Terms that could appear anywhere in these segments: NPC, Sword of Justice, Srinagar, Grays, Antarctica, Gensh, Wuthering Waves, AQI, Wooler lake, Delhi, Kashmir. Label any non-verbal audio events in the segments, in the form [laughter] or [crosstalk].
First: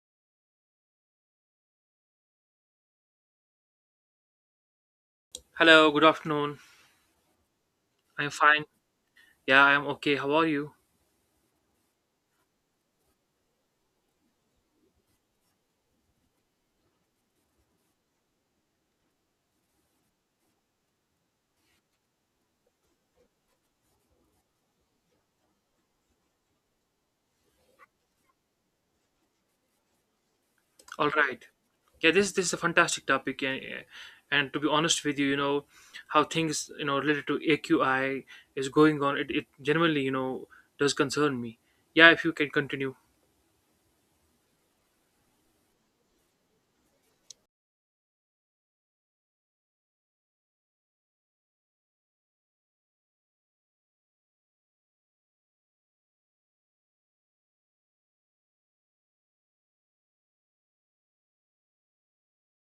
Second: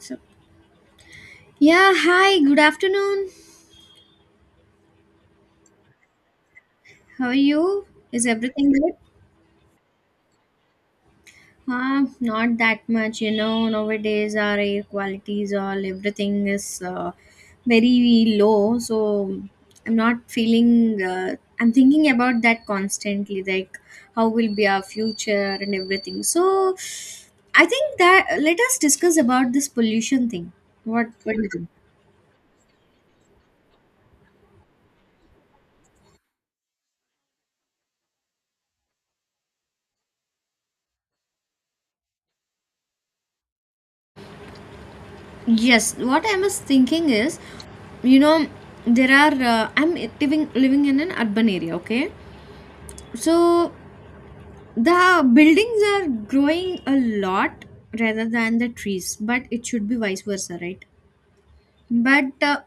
So, yeah, hi, good afternoon. Hello, good afternoon. How are you? Is I'm fine. everything good? Yeah, I'm okay. How are you? Not that much, you know. Nowadays, our air quality is all everything is very low, so I'm not feeling. I'm thinking about that constantly, like how will be our future and everything. So, I think that let us discuss about this pollution thing. All What do right. you think? Yeah, this is a fantastic topic, and to be honest with you, you know how things related to AQI is going on. It genuinely does concern me. Yeah, if you can continue. Yes, what I was thinking is, you know, there are I'm living in an urban area, okay? So the buildings are growing a lot rather than the trees, but it should be vice versa, right? But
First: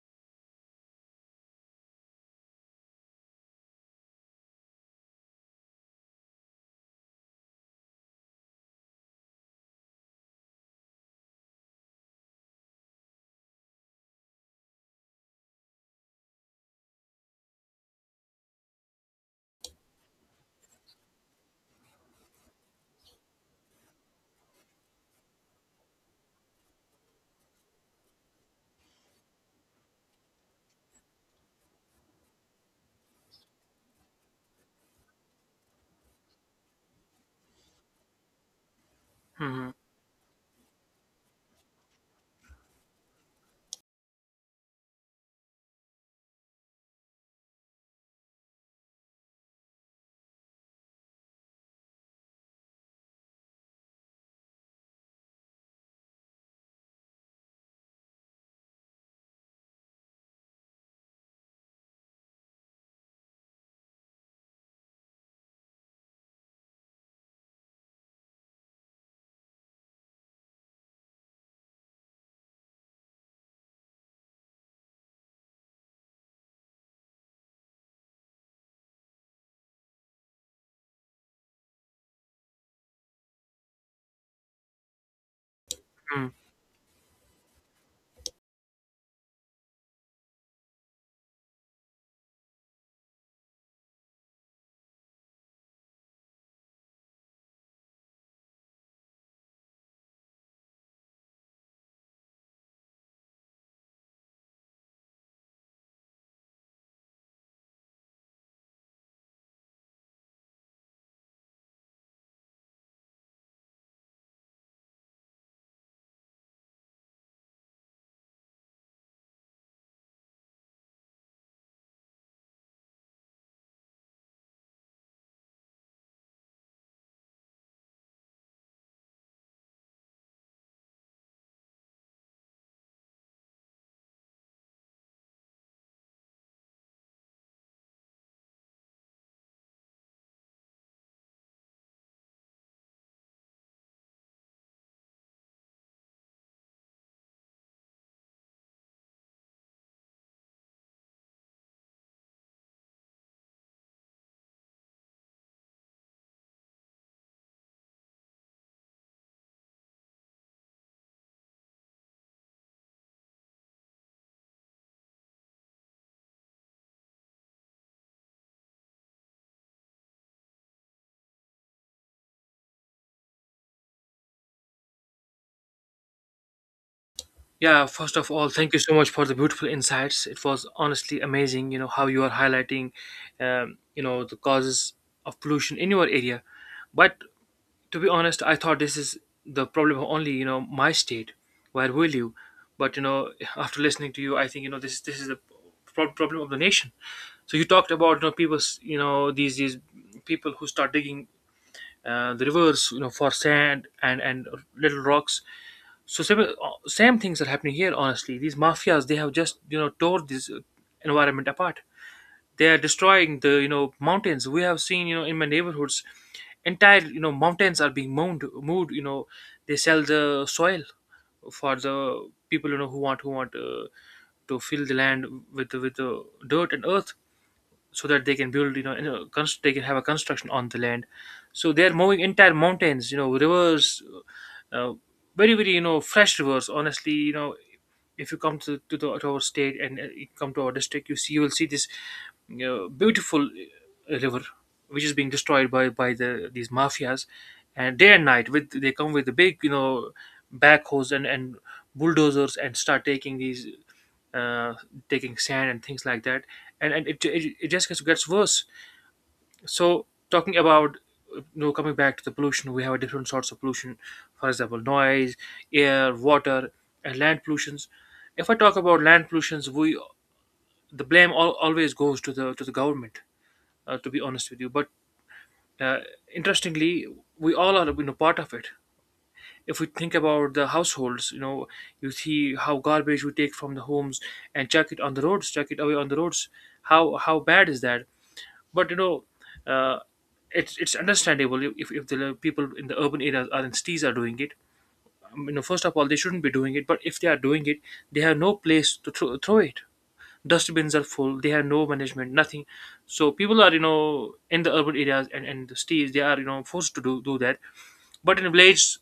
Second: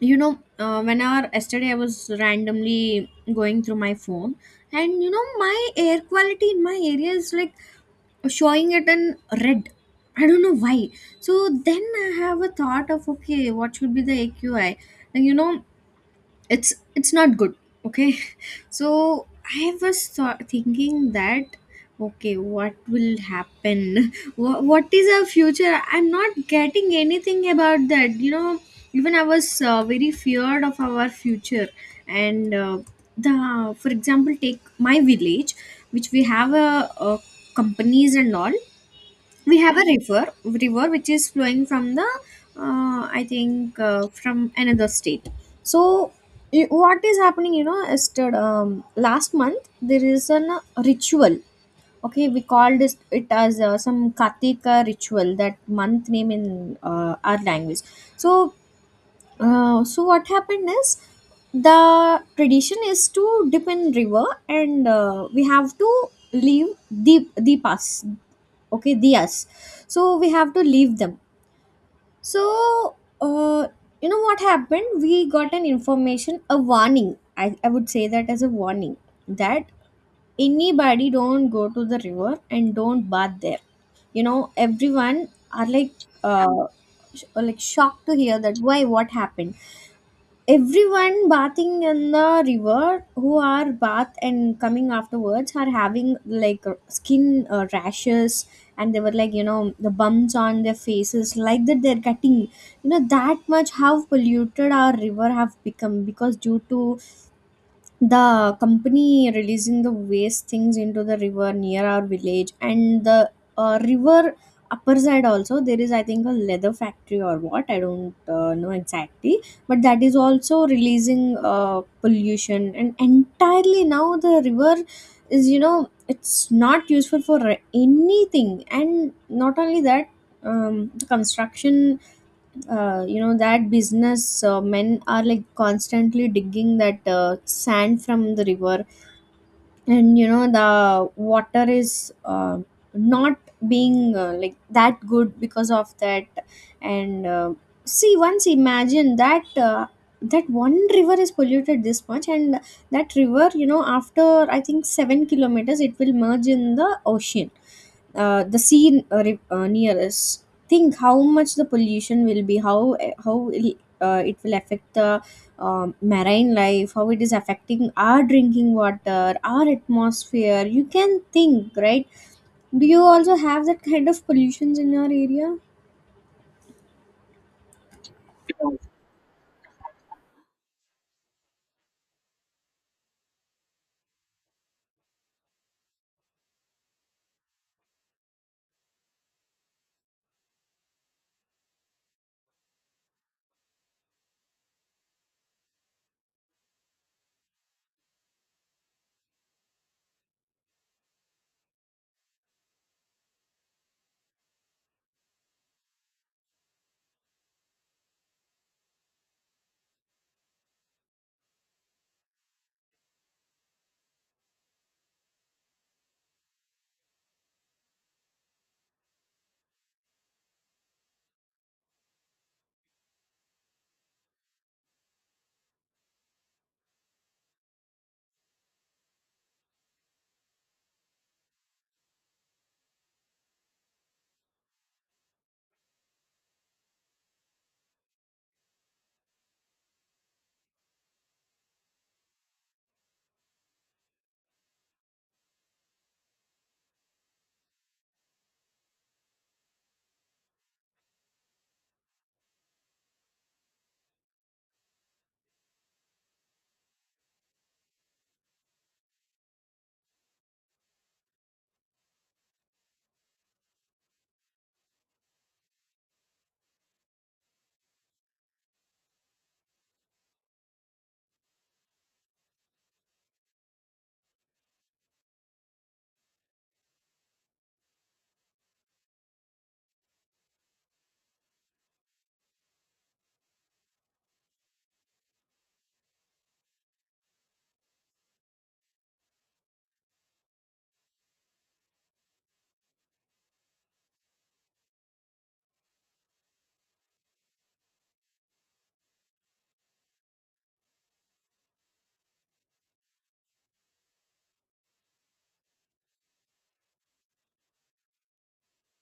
You know, whenever yesterday I was randomly going through my phone, and you know, my air quality in my area is like showing it in red. I don't know why. So then I have a thought of okay, what should be the AQI? And you know, it's not good. Okay, [laughs] so I was thinking that okay, what will happen? [laughs] What is our future? I'm not getting anything about that. You know, even I was very feared of our future. And the For example, take my village, which we have a companies and all. We Hmm. have a river which is flowing from the, I think, from another state. So what is happening, you know, yesterday, last month there is an ritual. Okay, we called this it as, some katika ritual, that month name in, our language. So so what happened is the tradition is to dip in river, and we have to leave the past, okay, diyas. So we have to leave them. So uh, you know what happened, we got an information, a warning, I would say that as a warning, that anybody don't go to the river and don't bath there. You know, everyone are like Mm. uh, like shocked to hear that, why, what happened. Everyone bathing in the river who are bath and coming afterwards are having like skin rashes, and they were like, you know, the bumps on their faces like that they're getting, you know, that much how polluted our river have become, because due to the company releasing the waste things into the river near our village. And the, river upper side, also there is, I think, a leather factory or what, I don't know exactly, but that is also releasing pollution, and entirely now the river is, you know, it's not useful for anything. And not only that, the construction, you know, that business men are like constantly digging that sand from the river, and you know the water is not being like that good because of that. And See, once imagine that, that one river is polluted this much, and that river, you know, after, I think, 7 kilometers, it will merge in the ocean. The sea, nearest, think how much the pollution will be, how it will affect the, marine life, how it is affecting our drinking water, our atmosphere. You can think, right? Do you also have that kind of pollutions in your area? Yeah, first of all, thank you so much for the beautiful insights. It was honestly amazing, you know, how you are highlighting, you know, the causes of pollution in your area. But to be honest, I thought this is the problem of only, my state where we live, but [laughs] after listening to you, I think, this is the problem of the nation. So you talked about, people, these people who start digging, the rivers, for sand and little rocks. So same, same things are happening here. Honestly, these mafias, they have just, tore this environment apart. They are destroying the, mountains. We have seen, in my neighborhoods, entire, mountains are being moved. You know, they sell the soil for the people, who want to fill the land with the dirt and earth, so that they can build, they can have a construction on the land. So they're moving entire mountains, rivers, uh, uh, very, fresh rivers, honestly. You know, if you come to our state, and you come to our district, you see, you will see this, you know, beautiful, river which is being destroyed by these mafias, and day and night, with they come with the big, backhoes and bulldozers, and start taking these, uh, taking sand and things like that. And it just gets worse. So talking about, coming back to the pollution, we have different sorts of pollution. For example, noise, air, water, and land pollutions. If I talk about land pollutions, we, the blame always goes to the government. To be honest with you, but, uh, interestingly, we all are, you know, part of it. If we think about the households, you know, you see how garbage we take from the homes and chuck it on the roads, chuck it away on the roads. How bad is that? But, uh, it's understandable if the people in the urban areas or in cities are doing it. You know, first of all, they shouldn't be doing it. But if they are doing it, they have no place to throw it. Dustbins are full. They have no management, nothing. So people are, in the urban areas and the cities, they are, forced to do that. But in villages,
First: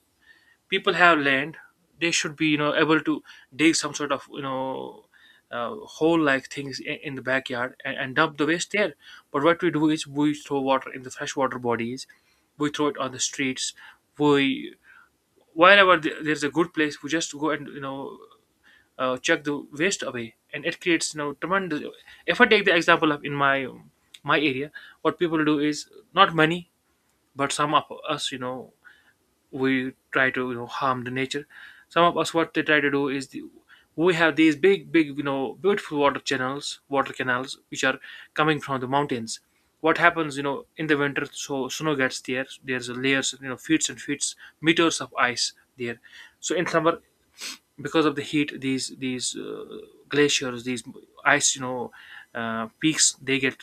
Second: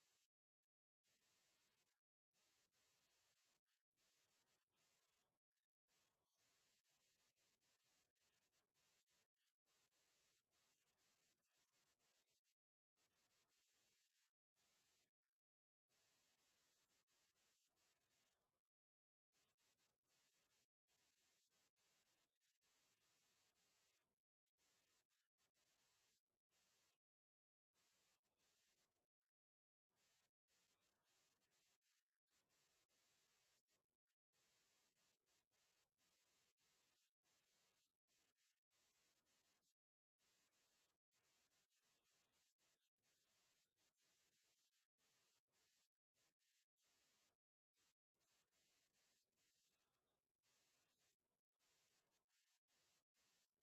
people have land. They should be, able to dig some sort of, hole like things in the backyard, and dump the waste there. But what we do is, we throw water in the freshwater bodies, we throw it on the streets, we, wherever there's a good place, we just go and, chuck the waste away, and it creates, you know, tremendous. If I take the example of in my area, what people do is, not many, but some of us, you know, we try to, harm the nature. Some of us, what they try to do is the, we have these big, beautiful water channels, water canals which are coming from the mountains. What happens, in the winter, so snow gets there, there's a layers, feet and feet, meters of ice there. So in summer, because of the heat, these glaciers, these ice, peaks, they get,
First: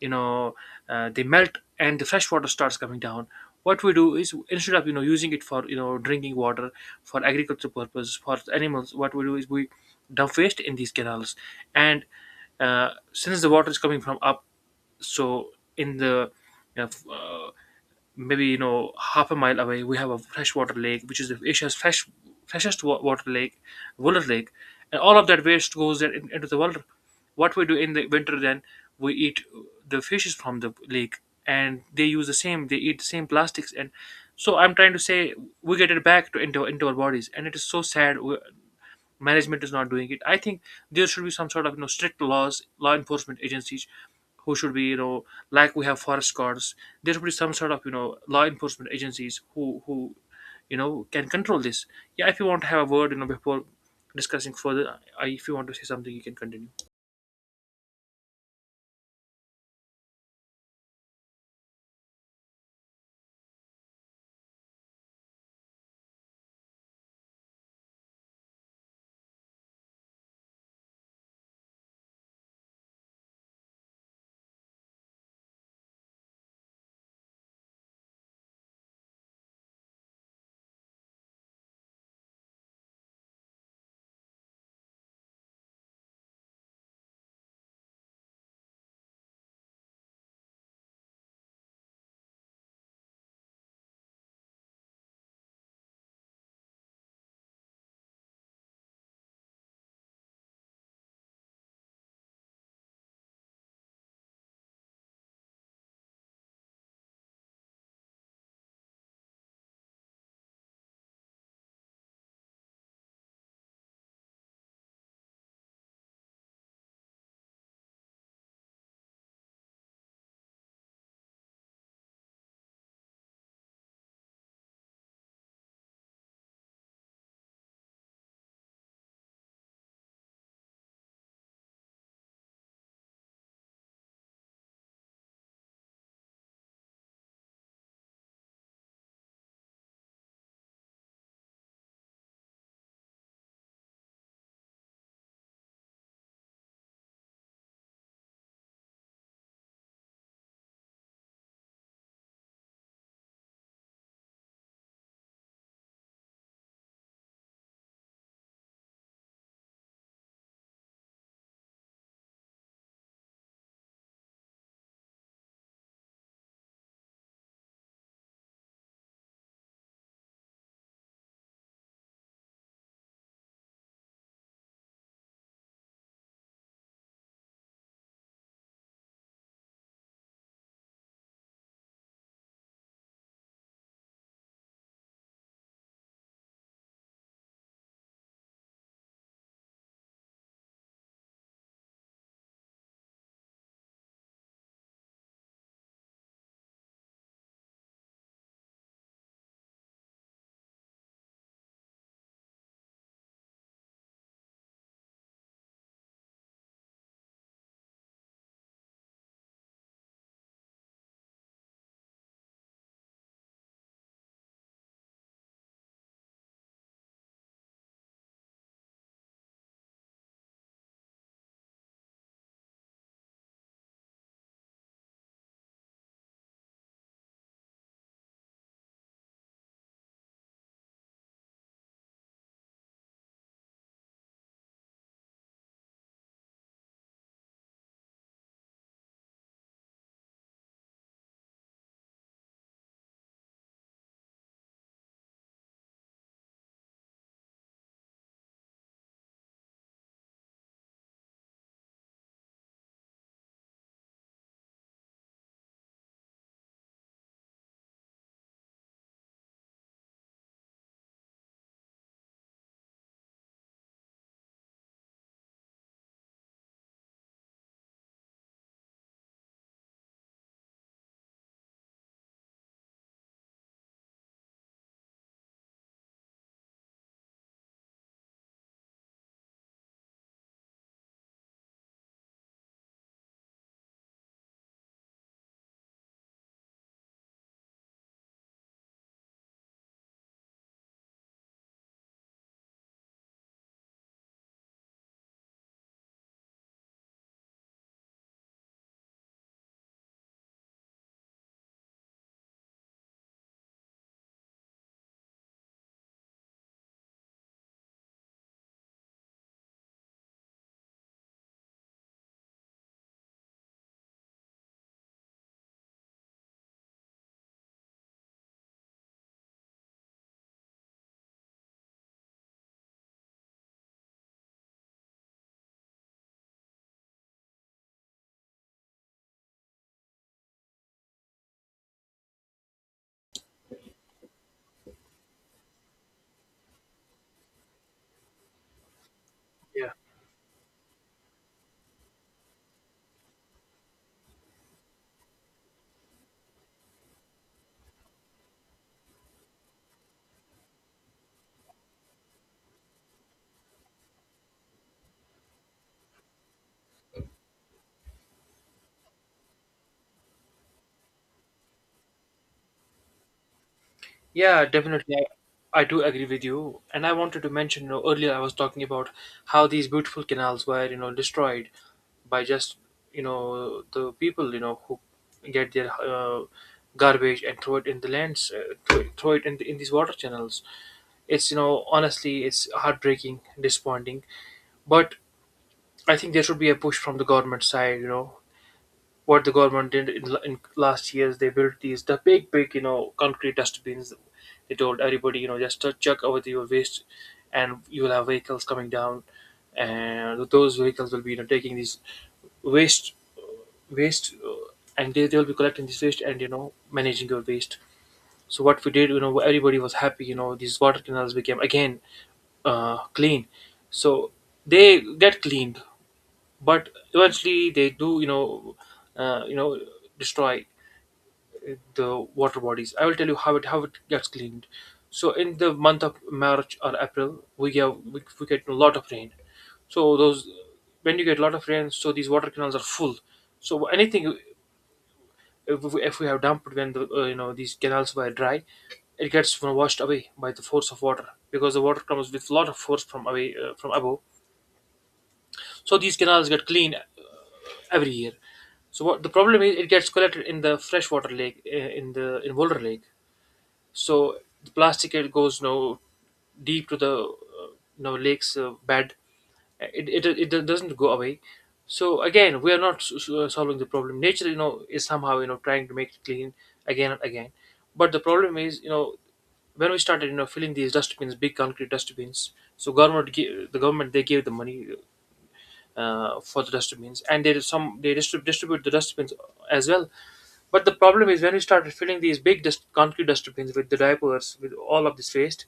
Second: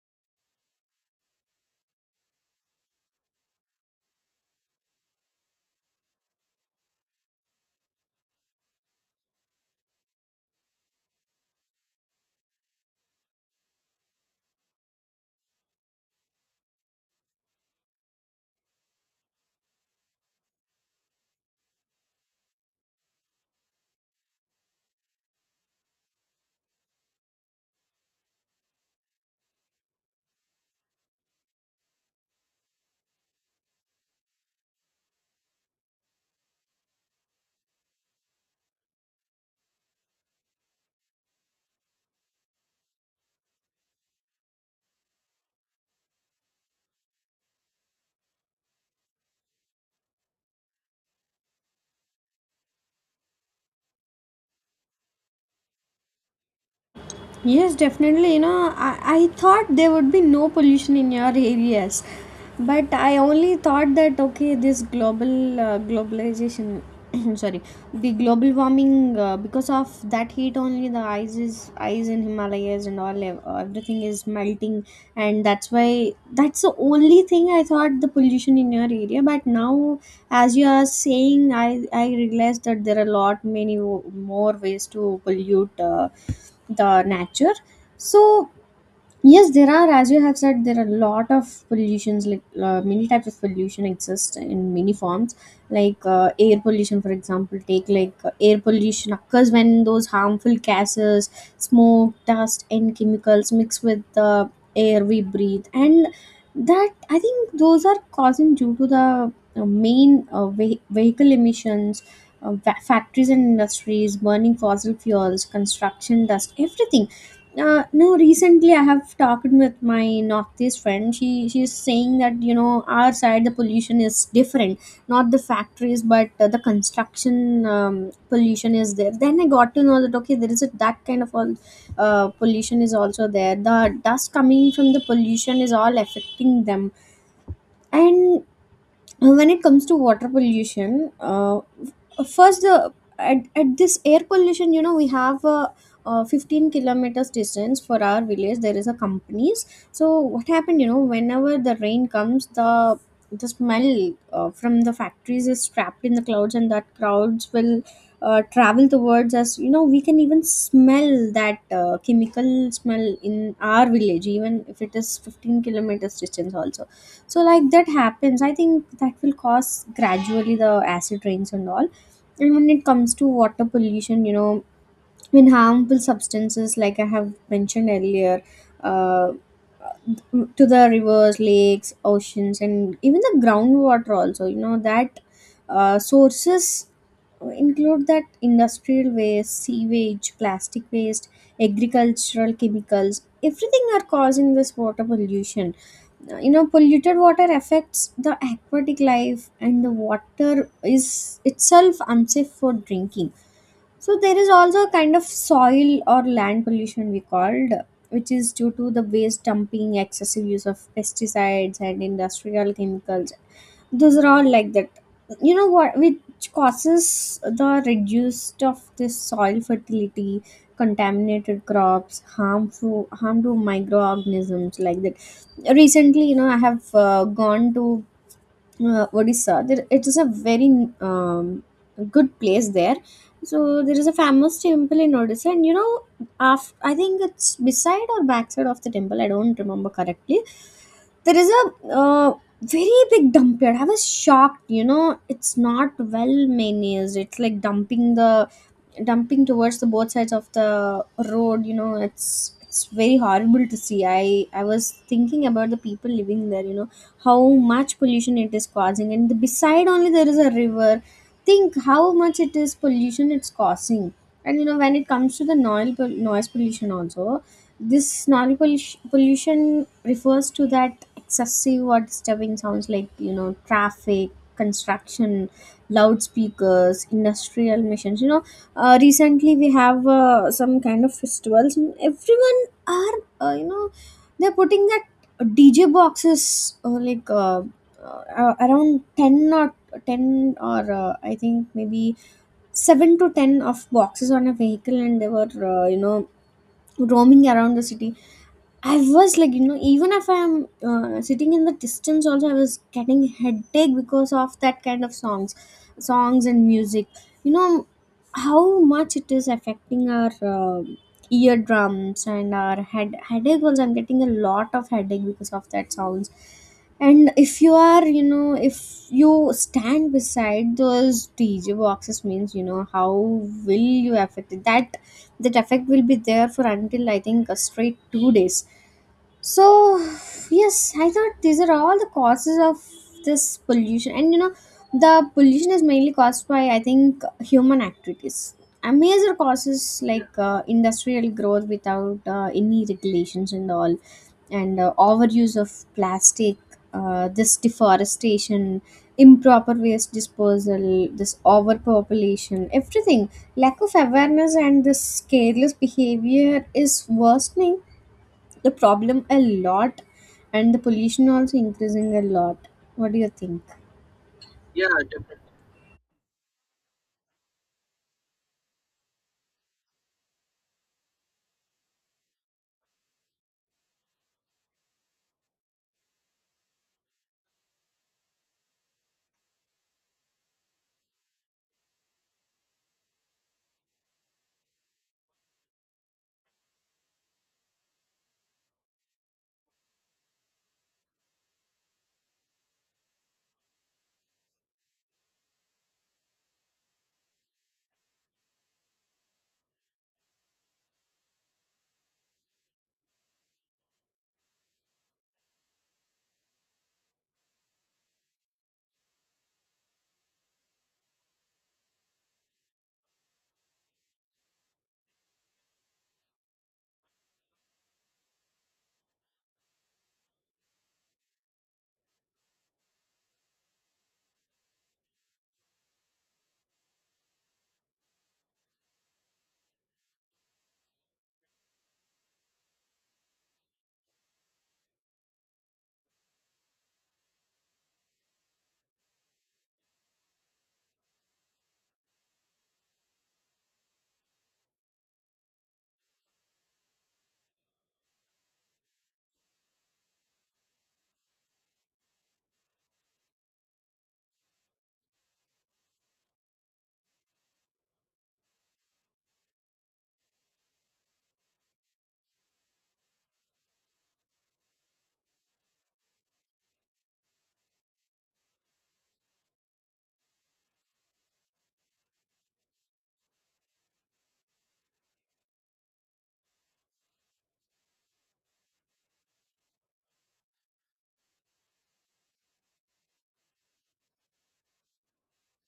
you know they melt, and the fresh water starts coming down. What we do is, instead of, using it for, drinking water, for agricultural purposes, for animals, what we do is we dump waste in these canals. And, since the water is coming from up, so in the, you know, f- uh, maybe, you know, half a mile away we have a freshwater lake which is the Asia's freshest water lake, Wooler Lake, and all of that waste goes there, into the water. What we do in the winter then, we eat the fishes from the lake, and they use the same. They eat the same plastics, and so I'm trying to say, we get it back to into our bodies, and it is so sad. Management is not doing it. I think there should be some sort of, strict laws, law enforcement agencies who should be, you know, like we have forest guards. There should be some sort of, law enforcement agencies who, can control this. Yeah, if you want to have a word, you know, before discussing further, if you want to say something, you can continue. Yes, definitely. You know, I thought there would be no pollution in your areas, but I only thought that okay, this global globalization, [clears throat] sorry, the global warming, because of that heat only the ice is ice in Himalayas and all everything is melting, and that's why that's the only thing I thought the pollution in your area. But now, as you are saying, I realized that there are a lot many more ways to pollute. The nature. So yes, there are, as you have said, there are a lot of pollutions like, many types of pollution exist in many forms, like, air pollution. For example, take like, air pollution occurs when those harmful gases, smoke, dust and chemicals mix with the air we breathe. And that, I think, those are causing due to the main vehicle emissions, factories and industries, burning fossil fuels, construction dust, everything. No, recently I have talked with my northeast friend. She's saying that, you know, our side the pollution is different, not the factories, but the construction pollution is there. Then I got to know that okay, there is a, that kind of all pollution is also there. The dust coming from the pollution is all affecting them. And When it comes to water pollution, first the at this air pollution, you know, we have a, 15 kilometers distance for our village, there is a companies. So what happened, you know, whenever the rain comes, the smell from the factories is trapped in the clouds, and that clouds will travel towards us. You know, we can even smell that chemical smell in our village even if it is 15 kilometers distance also. So like that happens, I think that will cause gradually the acid rains and all. And when it comes to water pollution, you know, in harmful substances like I have mentioned earlier, uh, to the rivers, lakes, oceans and even the groundwater also, you know, that sources include that industrial waste, sewage, plastic waste, agricultural chemicals, everything are causing this water pollution. You know, polluted water affects the aquatic life, and the water is itself unsafe for drinking. So there is also a kind of soil or land pollution we called, which is due to the waste dumping, excessive use of pesticides and industrial chemicals. Those are all like that. You know what? Which causes the reduced of this soil fertility, contaminated crops, harm to microorganisms like that. Recently, you know, I have gone to Odisha. There, it is a very good place there. So there is a famous temple in Odisha, and you know, after, I think it's beside or backside of the temple, I don't remember correctly, there is a very big dump here. I was shocked. You know, it's not well managed. It's like dumping towards the both sides of the road. You know, it's very horrible to see. I was thinking about the people living there. You know, how much pollution it is causing. And beside only there is a river. Think how much it is pollution it's causing. And you know, when it comes to the noise pollution also, this noise pollution pollution refers to that excessive or disturbing sounds, like, you know, traffic, construction, loudspeakers, industrial machines. You know, recently we have some kind of festivals, and everyone are, you know, they're putting that dj boxes, around 10 or 10 or, I think maybe seven to ten of boxes on a vehicle, and they were, you know, roaming around the city. I was like, you know, even if I'm sitting in the distance also, I was getting headache because of that kind of songs and music. You know, how much it is affecting our eardrums and our headache. Also I'm getting a lot of headache because of that sounds. And if you are, you know, if you stand beside those dj boxes, means, you know, how will you affect it, that that effect will be there for until I think a straight 2 days. So, yes, I thought these are all the causes of this pollution. And you know, the pollution is mainly caused by, I think, human activities. A major causes like industrial growth without any regulations and all, and overuse of plastic, this deforestation, improper waste disposal, this overpopulation, everything. Lack of awareness and this careless behavior is worsening the problem a lot, and the pollution also increasing a lot. What do you think? Yeah, definitely. I do agree with you. And I wanted to mention, you know, earlier I was talking about how these beautiful canals were, you know, destroyed by just, you know, the people, you know, who get their, garbage and throw it in the lands, throw it in these water channels. It's, you know, honestly, it's heartbreaking, disappointing. But I think there should be a push from the government side, you know, what the government did in last years. They built these the big, you know, concrete dustbins. They told everybody, you know, just to chuck out your waste, and you will have vehicles coming down, and those vehicles will be, you know, taking these waste waste, and they will be collecting this waste and, you know, managing your waste. So what we did, you know, everybody was happy, you know, these water canals became again, clean. So they get cleaned, but eventually they do, uh, you know destroy the water bodies. I will tell you how it gets cleaned. So in the month of March or April we get, we get a lot of rain. So those, when you get a lot of rain, so these water canals are full. So anything, if we have dumped when the, you know, these canals were dry, it gets, you know, washed away by the force of water, because the water comes with a lot of force from away, from above. So these canals get cleaned, every year. So what the problem is, it gets collected in the freshwater lake, in Boulder Lake. So the plastic, it goes, you know, deep to the, you know, lake's, bed. It doesn't go away. So again, we are not solving the problem. Nature, you know, is somehow, you know, trying to make it clean again and again. But the problem is, you know, when we started, you know, filling these dustbins, big concrete dustbins. So government, the government, they gave the money, for the dustbins, and they do some, they distribute the dustbins as well. But the problem is, when we started filling these big, concrete dustbins with the diapers, with all of this waste,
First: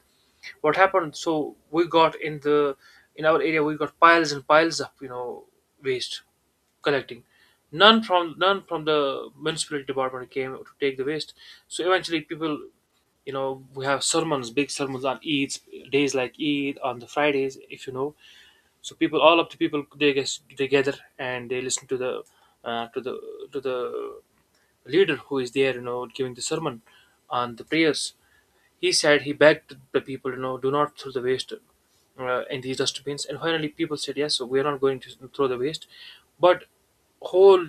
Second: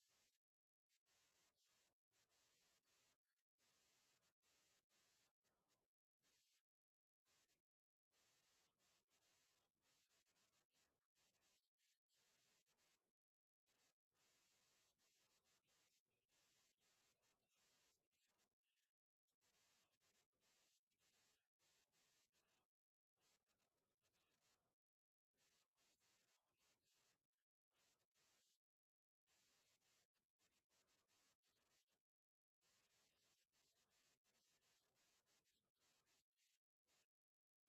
what happened? So we got in the in our area, we got piles and piles of, you know, waste collecting. None from the municipality department came to take the waste. So eventually people, we have sermons, big sermons on Eid days, like Eid on the Fridays if you know. So people, all of the people, they get they gather and they listen to the uh, to the to the leader who is there, you know, giving the sermon on the prayers. He said, he begged the people, you know, do not throw the waste in these dustbins. And finally people said yes, so we are not going to throw the waste. But whole,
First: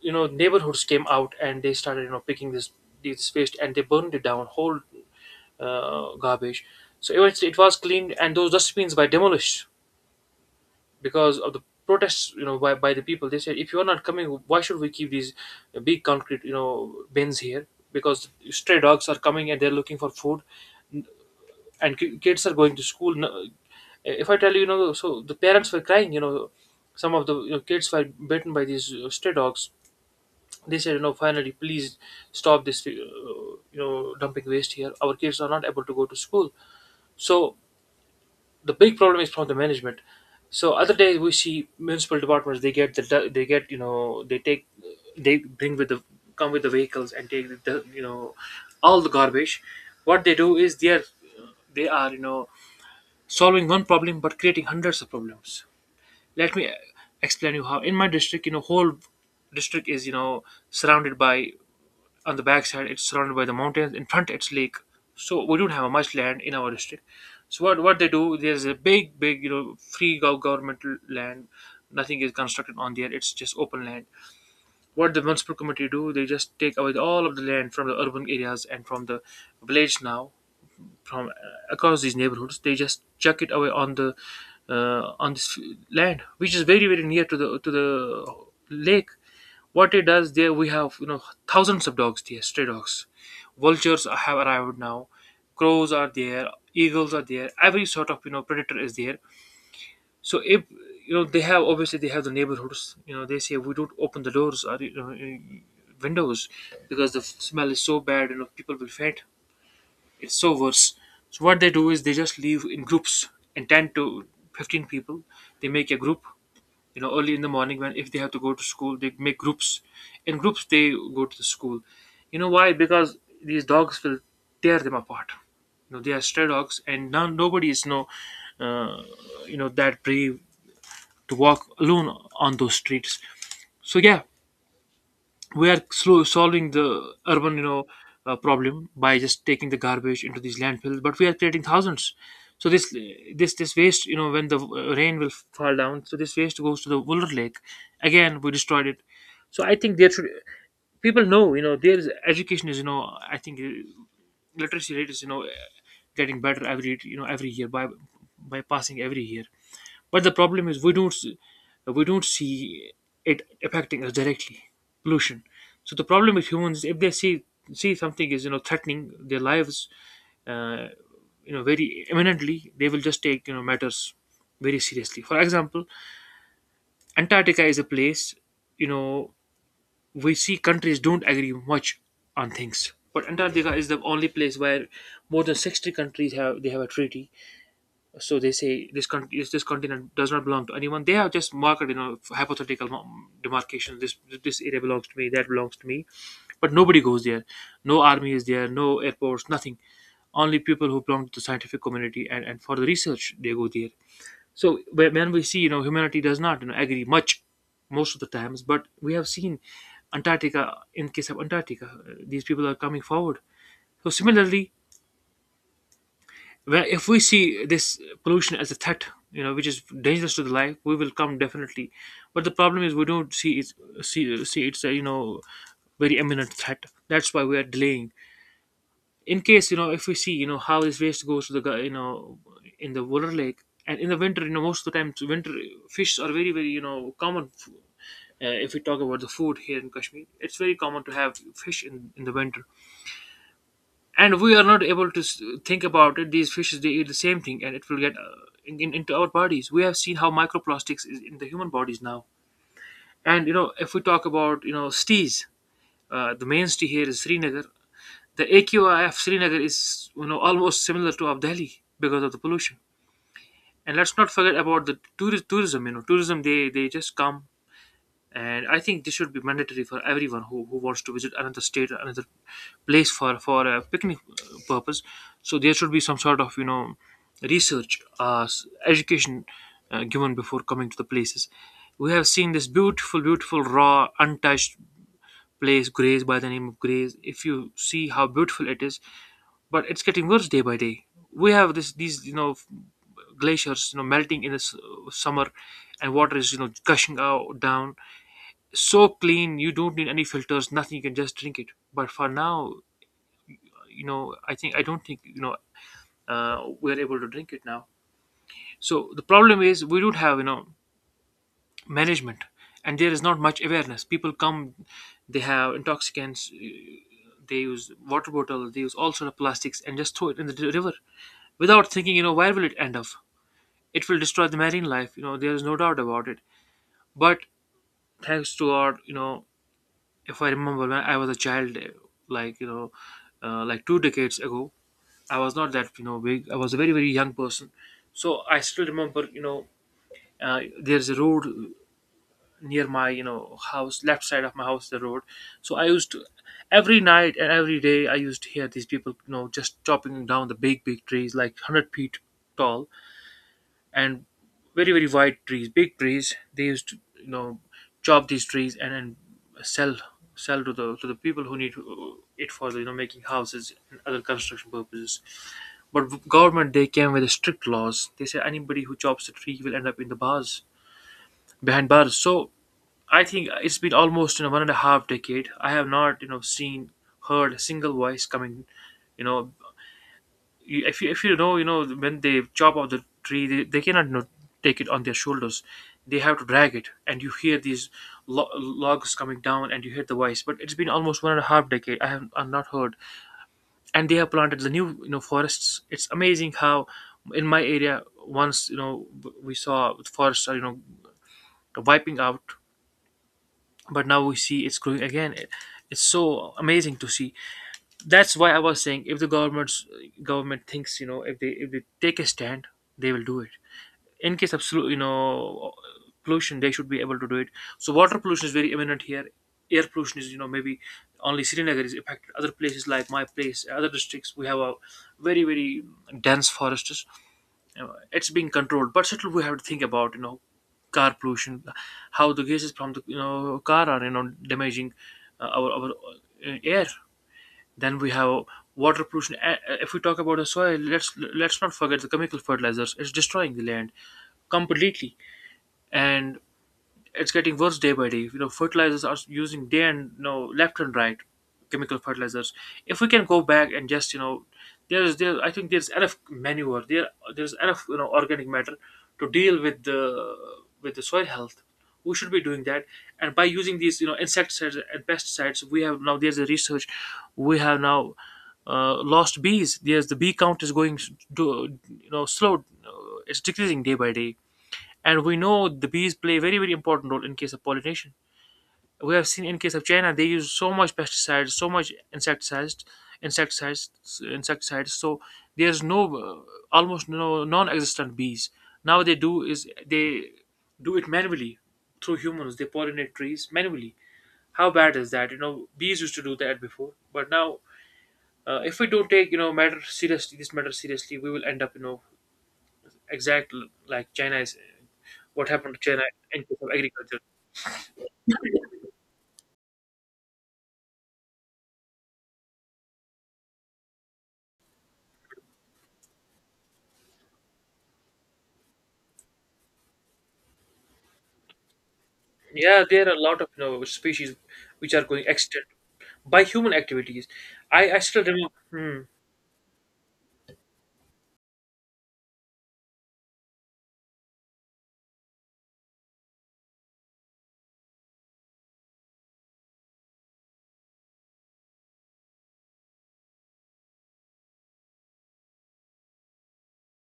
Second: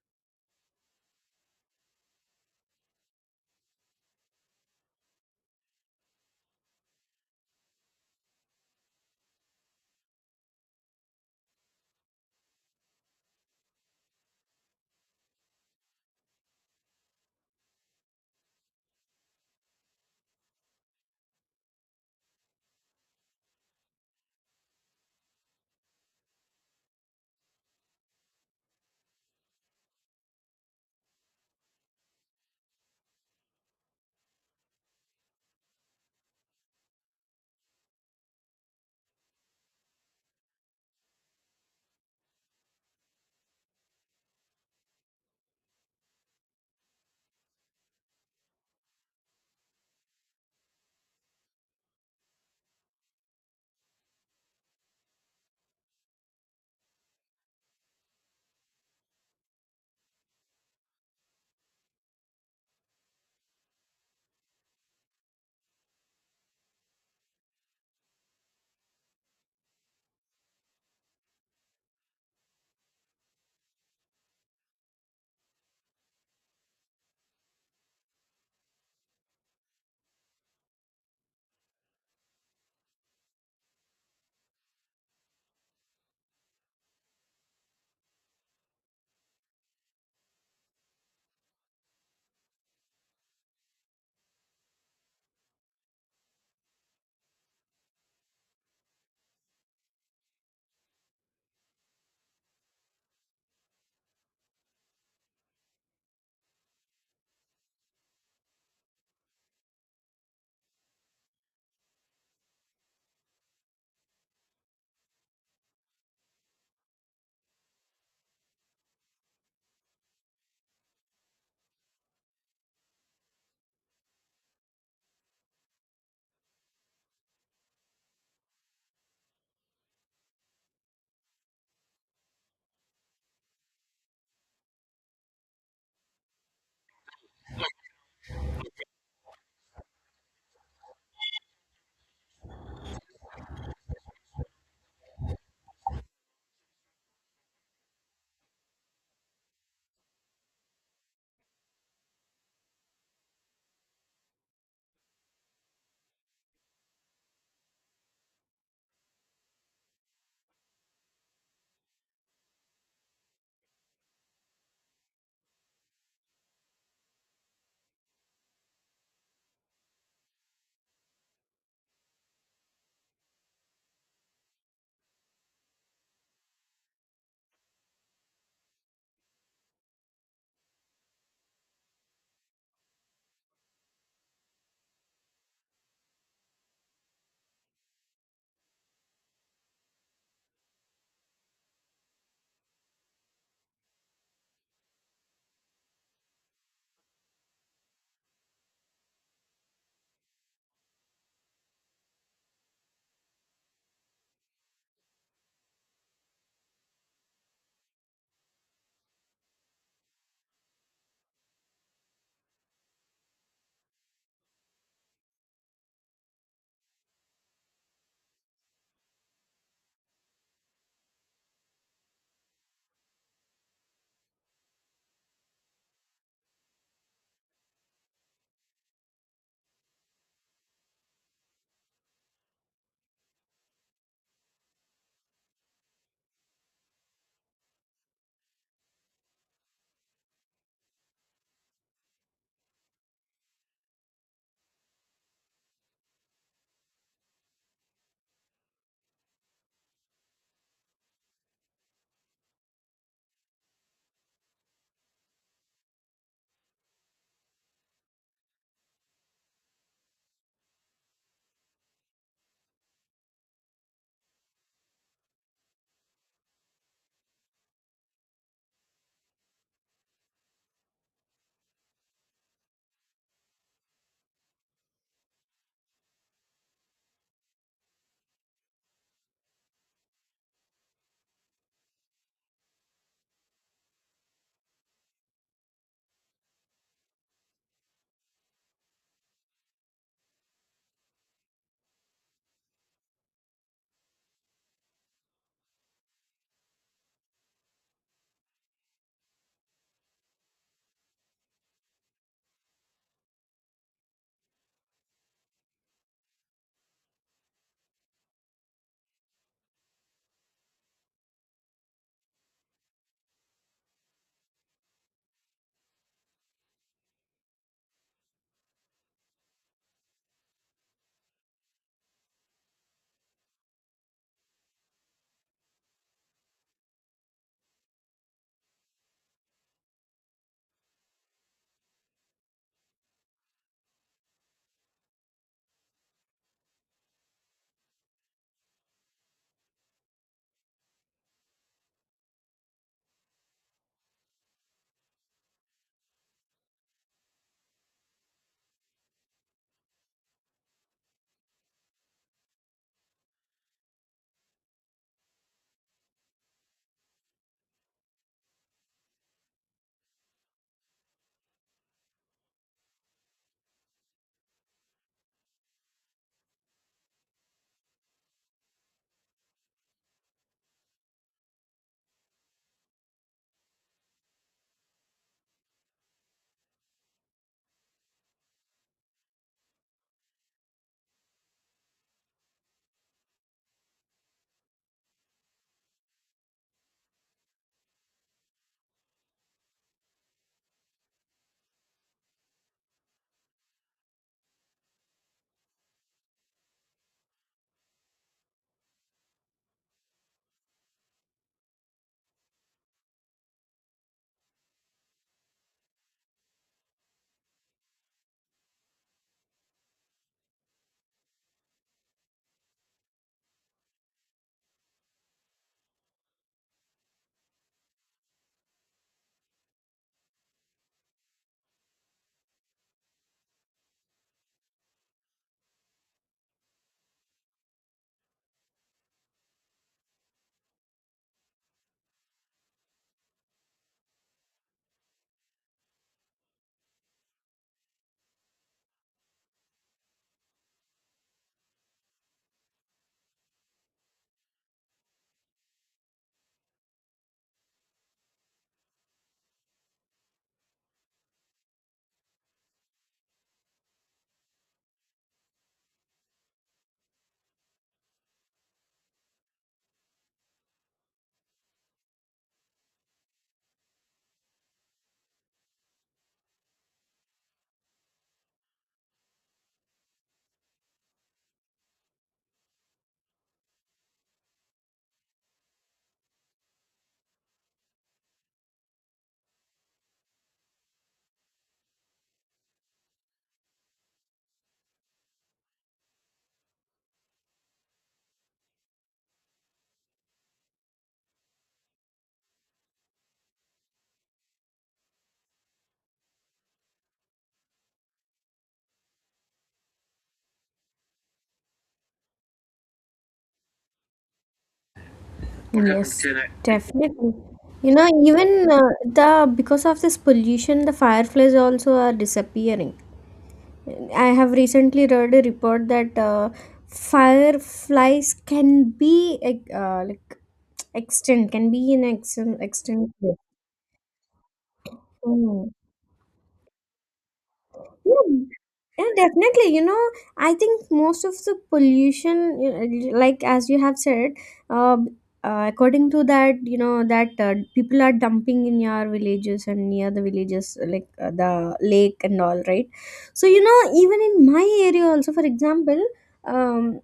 you know, neighborhoods came out and they started, you know, picking this waste and they burned it down, whole garbage. So eventually it was cleaned and those dustbins were demolished because of the protests, you know, by the people. They said, if you are not coming, why should we keep these big concrete, you know, bins here? Because stray dogs are coming and they're looking for food, and kids are going to school. If I tell you, you know, so the parents were crying, you know, some of the, you know, kids were bitten by these stray dogs. They said, you know, finally please stop this dumping waste here. Our kids are not able to go to school. So the big problem is from the management. So other days we see municipal departments, they get the they get you know they take they bring with the come with the vehicles and take the, you know, all the garbage. What they do is they are, they are, you know, solving one problem but creating hundreds of problems. Let me explain you how in my district, you know, whole district is, you know, surrounded by, on the backside it's surrounded by the mountains, in front it's lake. So we don't have much land in our district. So what they do, there's a big big, you know, free governmental land, nothing is constructed on there, it's just open land. What the municipal committee do, they just take away all of the land from the urban areas and from the village. Now from across these neighborhoods, they just chuck it away on the on this land which is very very near to the lake. What it does, there we have, you know, thousands of dogs there, stray dogs. Vultures have arrived now, crows are there, eagles are there, every sort of, you know, predator is there. So if, you know, they have, obviously they have the neighborhoods, you know, they say we don't open the doors or, you know, windows because the smell is so bad, you know, people will faint, it's so worse. So what they do is they just leave in groups, and 10 to 15 people. They make a group, you know, early in the morning when if they have to go to school, they make groups. In groups they go to the school. You know why? Because these dogs will tear them apart. You know, they are stray dogs and now nobody is, no uh, you know, that brave to walk alone on those streets. So yeah, we are slow solving the urban, you know, problem by just taking the garbage into these landfills, but we are creating thousands. So this waste, you know, when the rain will fall down, so this waste goes to the Wooler lake. Again we destroyed it. So I think there should, people know, you know, there's education is, you know, I think literacy rate is, you know, getting better every, you know, every year by passing every year. But the problem is we don't see it affecting us directly. Pollution. So the problem with humans, if they see, see something is, you know, threatening their lives, uh, you know, very imminently, they will just take, you know, matters very seriously. For example, Antarctica is a place, you know, we see countries don't agree much on things, but Antarctica is the only place where more than 60 countries have, they have a treaty. So they say this country, this continent does not belong to anyone. They have just marked, you know, hypothetical demarcation, this area belongs to me, that belongs to me, but nobody goes there. No army is there, no airports, nothing. Only people who belong to the scientific community, and for the research, they go there. So when we see, you know, humanity does not, you know, agree much most of the times, but we have seen Antarctica, in case of Antarctica, these people are coming forward. So similarly, well, if we see this pollution as a threat, you know, which is dangerous to the life, we will come definitely. But the problem is we don't see it, see it's a, you know, very imminent threat. That's why we are delaying. In case, you know, if we see, you know, how this waste goes to the you know, in the water lake, and in the winter, you know, most of the times winter, fish are very very, you know, common. If we talk about the food here in Kashmir, it's very common to have fish in the winter. And we are not able to think about it. These fishes, they eat the same thing and it will get into our bodies. We have seen how microplastics is in the human bodies now. And you know, if we talk about, you know, stees, the main stee here is Srinagar. The AQI of Srinagar is, you know, almost similar to of Delhi, because of the pollution. And let's not forget about the tourist tourism, you know, tourism, they just come. And I think this should be mandatory for everyone who wants to visit another state or another place for a picnic purpose. So there should be some sort of, you know, research, education given before coming to the places. We have seen this beautiful, beautiful raw, untouched place, Grays, by the name of Grays. If you see how beautiful it is, but it's getting worse day by day. We have this these, you know, glaciers, you know, melting in the summer and water is, you know, gushing out down so clean you don't need any filters, nothing, you can just drink it. But for now, you know, I think I don't think, you know, we're able to drink it now. So the problem is we don't have, you know, management, and there is not much awareness. People come, they have intoxicants, they use water bottles, they use all sort of plastics and just throw it in the river without thinking, you know, where will it end up. It will destroy the marine life, you know, there is no doubt about it. But thanks to our, you know, if I remember when I was a child, like, you know, like two decades ago, I was not that, you know, big. I was a very very young person. So I still remember, you know, there's a road near my, you know, house, left side of my house, the road. So I used to, every night and every day I used to hear these people, you know, just chopping down the big big trees, like hundred feet tall and very very wide trees, big trees. They used to, you know, chop these trees and then sell sell to the people who need it for the, you know, making houses and other construction purposes. But government, they came with strict laws. They said anybody who chops a tree will end up in the bars, behind bars. So I think it's been almost, you know, one and a half decade I have not, you know, seen, heard a single voice coming, you know. If you if you know, you know, when they chop off the tree, they cannot, you know, take it on their shoulders, they have to drag it, and you hear these logs coming down and you hear the voice. But it's been almost one and a half decade I have I not heard. And they have planted the new, you know, forests. It's amazing how in my area, once, you know, we saw the forests are, you know, wiping out, but now we see it's growing again. It's so amazing to see. That's why I was saying if the government thinks, you know, if they, if they take a stand, they will do it. In case of you know, pollution, they should be able to do it. So water pollution is very imminent here. Air pollution is, you know, maybe only Srinagar is affected. Other places like my place, other districts, we have a very very dense forests. You know, it's being controlled, but still we have to think about, you know, car pollution, how the gases from the, you know, car are, you know, damaging our air. Then we have water pollution. If we talk about the soil, let's not forget the chemical fertilizers. It's destroying the land completely, and it's getting worse day by day. You know, fertilizers are using day and, you know, left and right, chemical fertilizers. If we can go back and just, you know, there's there I think there's enough manure there. There's enough, you know, organic matter to deal with the soil health. We should be doing that, and by using these, you know, insecticides and pesticides, we have now, there's a research. We have now lost bees. There's the bee count is going to, you know, slow. It's decreasing day by day. And we know the bees play a very very important role in case of pollination. We have seen in case of China, they use so much pesticides, so much insecticides insecticides. So there's no almost no, non-existent bees. Now they do is they do it manually, through humans they pollinate trees manually. How bad is that? You know, bees used to do that before, but now if we don't take, you know, matter seriously, this matter seriously, we will end up, you know, exact like China is, what happened to China Yes, in case of agriculture. definitely. You know, even the because of this pollution, the fireflies also are disappearing. I have recently read a report that fireflies can be like extinct, can be Yeah, there extinct are a way. lot of, you know, species which are going extinct Hmm. by human activities. I still Yeah, remember. Hmm, yeah, definitely. You know, I think most of the pollution, you know, like as you have said, uh, according to that, you know, that people are dumping in your villages and near the villages, like the lake and all, right? So, you know, even in my area also, for example, um,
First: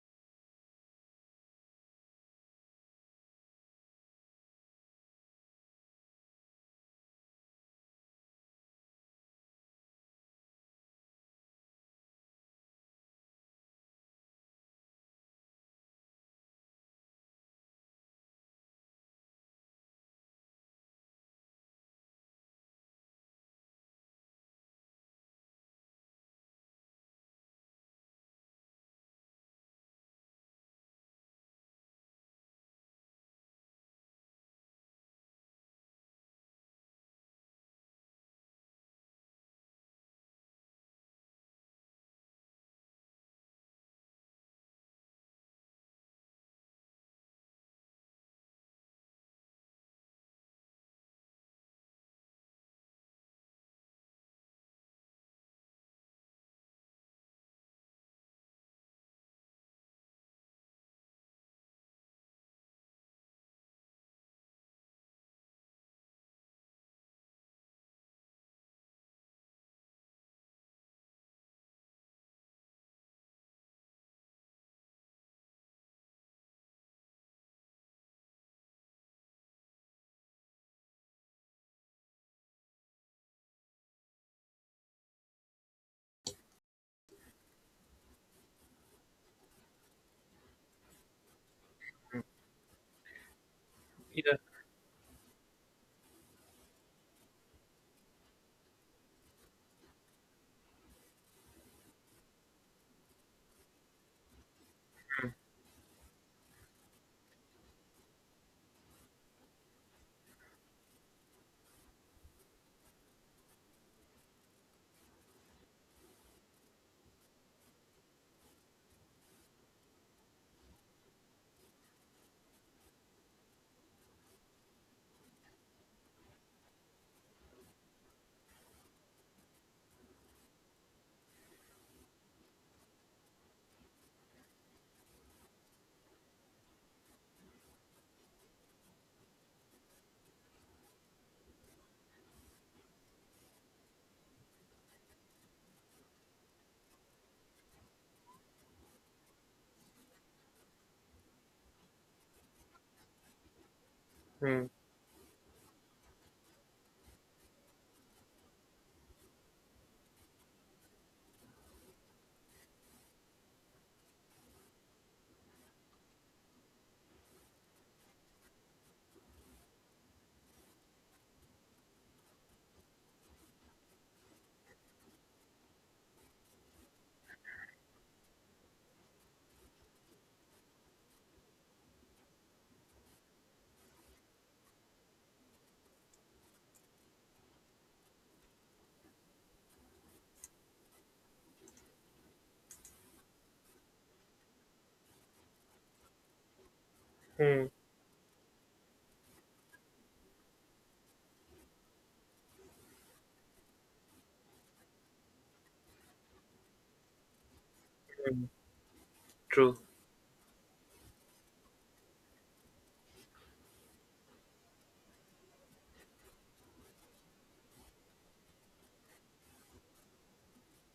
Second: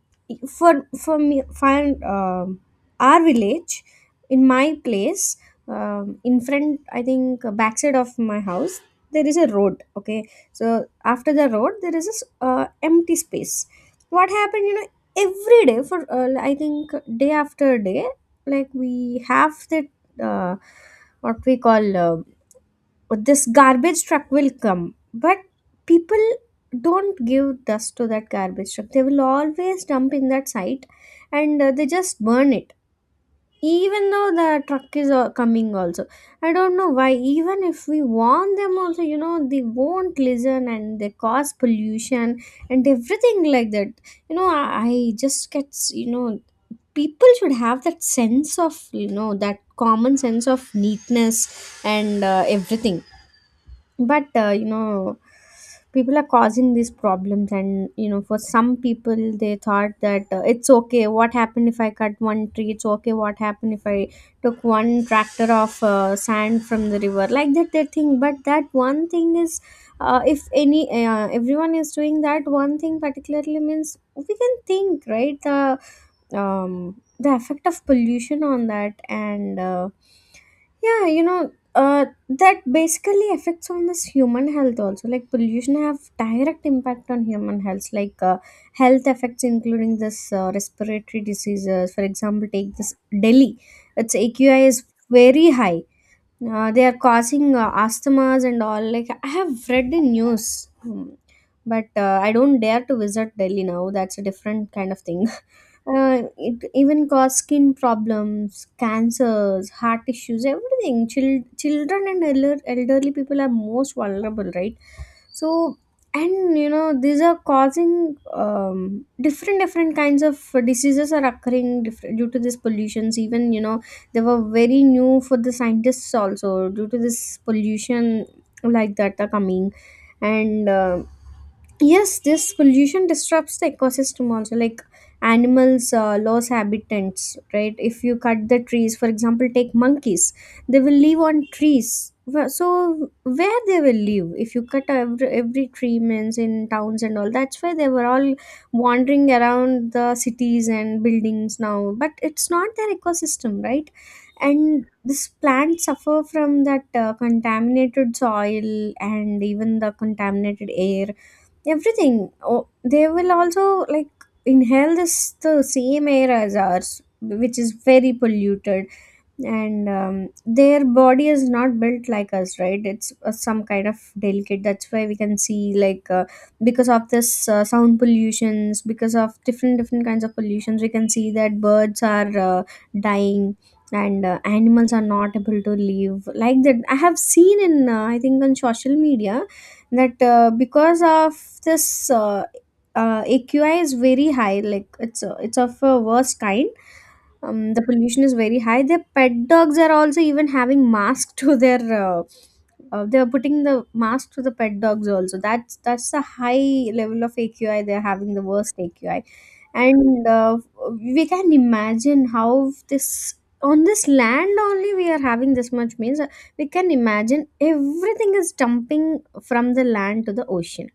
for me, find our village in my place, in front, I think, backside of my house, there is a road. Okay, so after the road there is this empty space. What happened, you know, every day for I think, day after day, like we have that uh, what we call this garbage truck will come, but people don't give dust to that garbage truck. They will always dump in that site and they just burn it, even though the truck is coming also. I don't know why. Even if we warn them also, you know, they won't listen and they cause pollution and everything like that. You know, I just get, you know, people should have that sense of, you know, that common sense of neatness and everything. But you know, people are causing these problems. And you know, for some people, they thought that it's okay, what happened if I cut one tree? It's okay, what happened if I took one tractor of sand from the river, like that they think. But that one thing is, if any everyone is doing that one thing particularly means, we can think, right, the effect of pollution on that. And yeah, you know, that basically affects on this human health also. Like, pollution have direct impact on human health, like health effects including this respiratory diseases. For example, take this Delhi, its yeah. AQI is very high. They are causing asthmas and all, like I have read the news. Hmm. But I don't dare to visit Delhi now, that's a different kind of thing. [laughs] It even cause skin problems, cancers, heart issues, everything. Children and elderly people are most vulnerable, right? So, and you know, these are causing different different kinds of diseases are occurring different due to these pollutions. Even, you know, they were very new for the scientists also, due to this pollution, like that are coming. And yes, this pollution disrupts the ecosystem also, like animals lose habitats, right? If you cut the trees, for example, take monkeys, they will live on trees. So where they will live? If you cut every tree means, in towns and all, that's why they were all wandering around the cities and buildings now. But it's not their ecosystem, right? Hmm, And this plant suffer from that contaminated soil and even the contaminated air, everything. Oh, they will also like inhale this, the same air as ours, which is very polluted. And their body is not built like us, right? It's some kind of delicate. That's why we can see, like, because of this sound pollutions, because of different different kinds of pollutions, we can see that birds are dying and animals are not able to live like that. I have seen in I think on social media that because of this AQI is very high, like it's it's of a worst kind. hmm, The pollution is very high. Their pet dogs are also even having masks to their. Uh, they are putting the mask to the pet dogs also. That's a high level of AQI. They are having the hmm, worst AQI, true. and we can imagine how this, on this land only, we are having this much means, we can imagine everything is dumping from the land to the ocean.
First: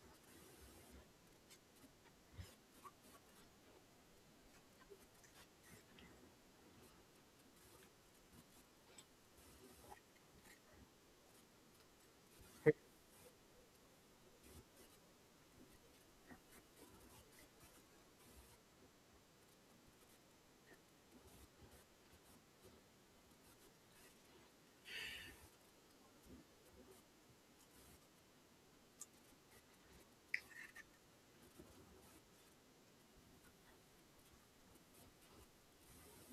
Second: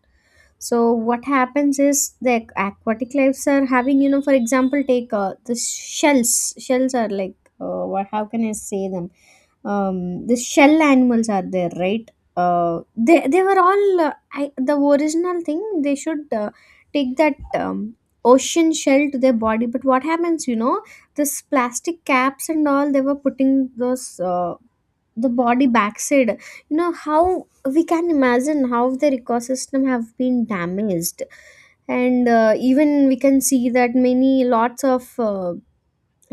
So what happens is, the aquatic lives are having, you know, for example take the shells are like, what, how can I say them, the shell animals are there, right? They were all the original thing, they should take that ocean shell to their body. But what happens, you know, this plastic caps and all, they were putting those the body backside. You know how, we can imagine how their ecosystem have been damaged. And even we can see that many lots of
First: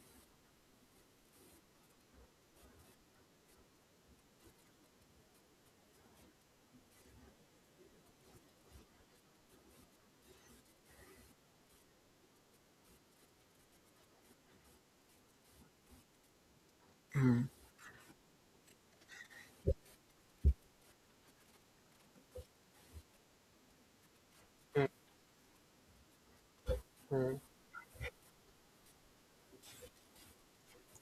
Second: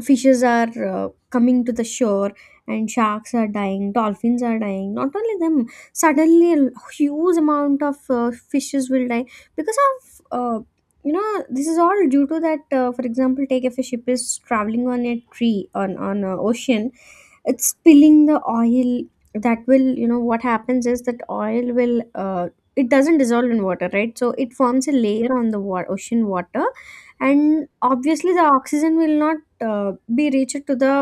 fishes are coming to the shore, and sharks are dying, dolphins are dying, not only them, suddenly a huge amount of fishes will die because of uh, you know, this is all due to that. For example, take if a ship is traveling on a tree on a ocean, Hmm, it's spilling the oil. That will, you know, what happens is that oil will, it doesn't dissolve in water, right? So it forms a layer on the ocean water, hmm, and obviously the oxygen will not be reached to the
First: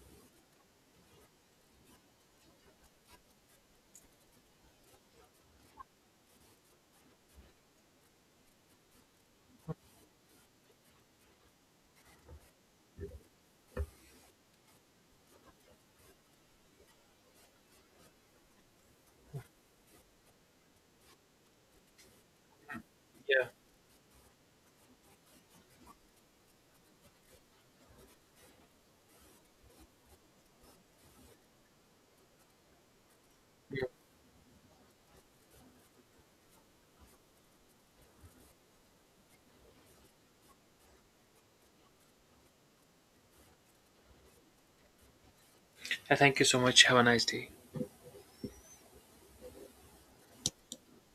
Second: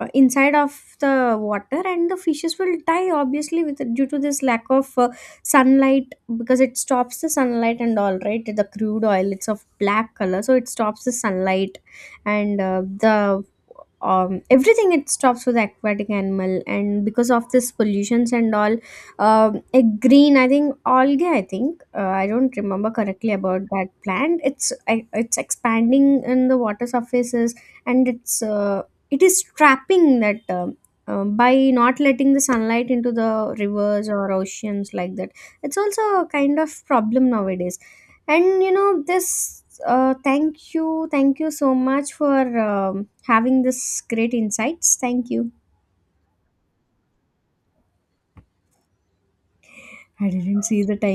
inside of the water, and the fishes will die obviously with due to this lack of sunlight, because it stops the sunlight and all, right? The crude oil, it's of black color, so it stops the sunlight. And the everything, it stops with aquatic animal. And because of this pollutions and all, a green, I think algae, I think, I don't remember correctly yeah. about that plant. It's expanding in the water surfaces, and it's it is trapping that by not letting the sunlight into the Hmm. rivers or oceans like that. It's also a kind of problem nowadays. And you know, this thank you, thank you so much for having this great insights, thank you. Yeah. Thank you so much. Have a nice day. I didn't see the time.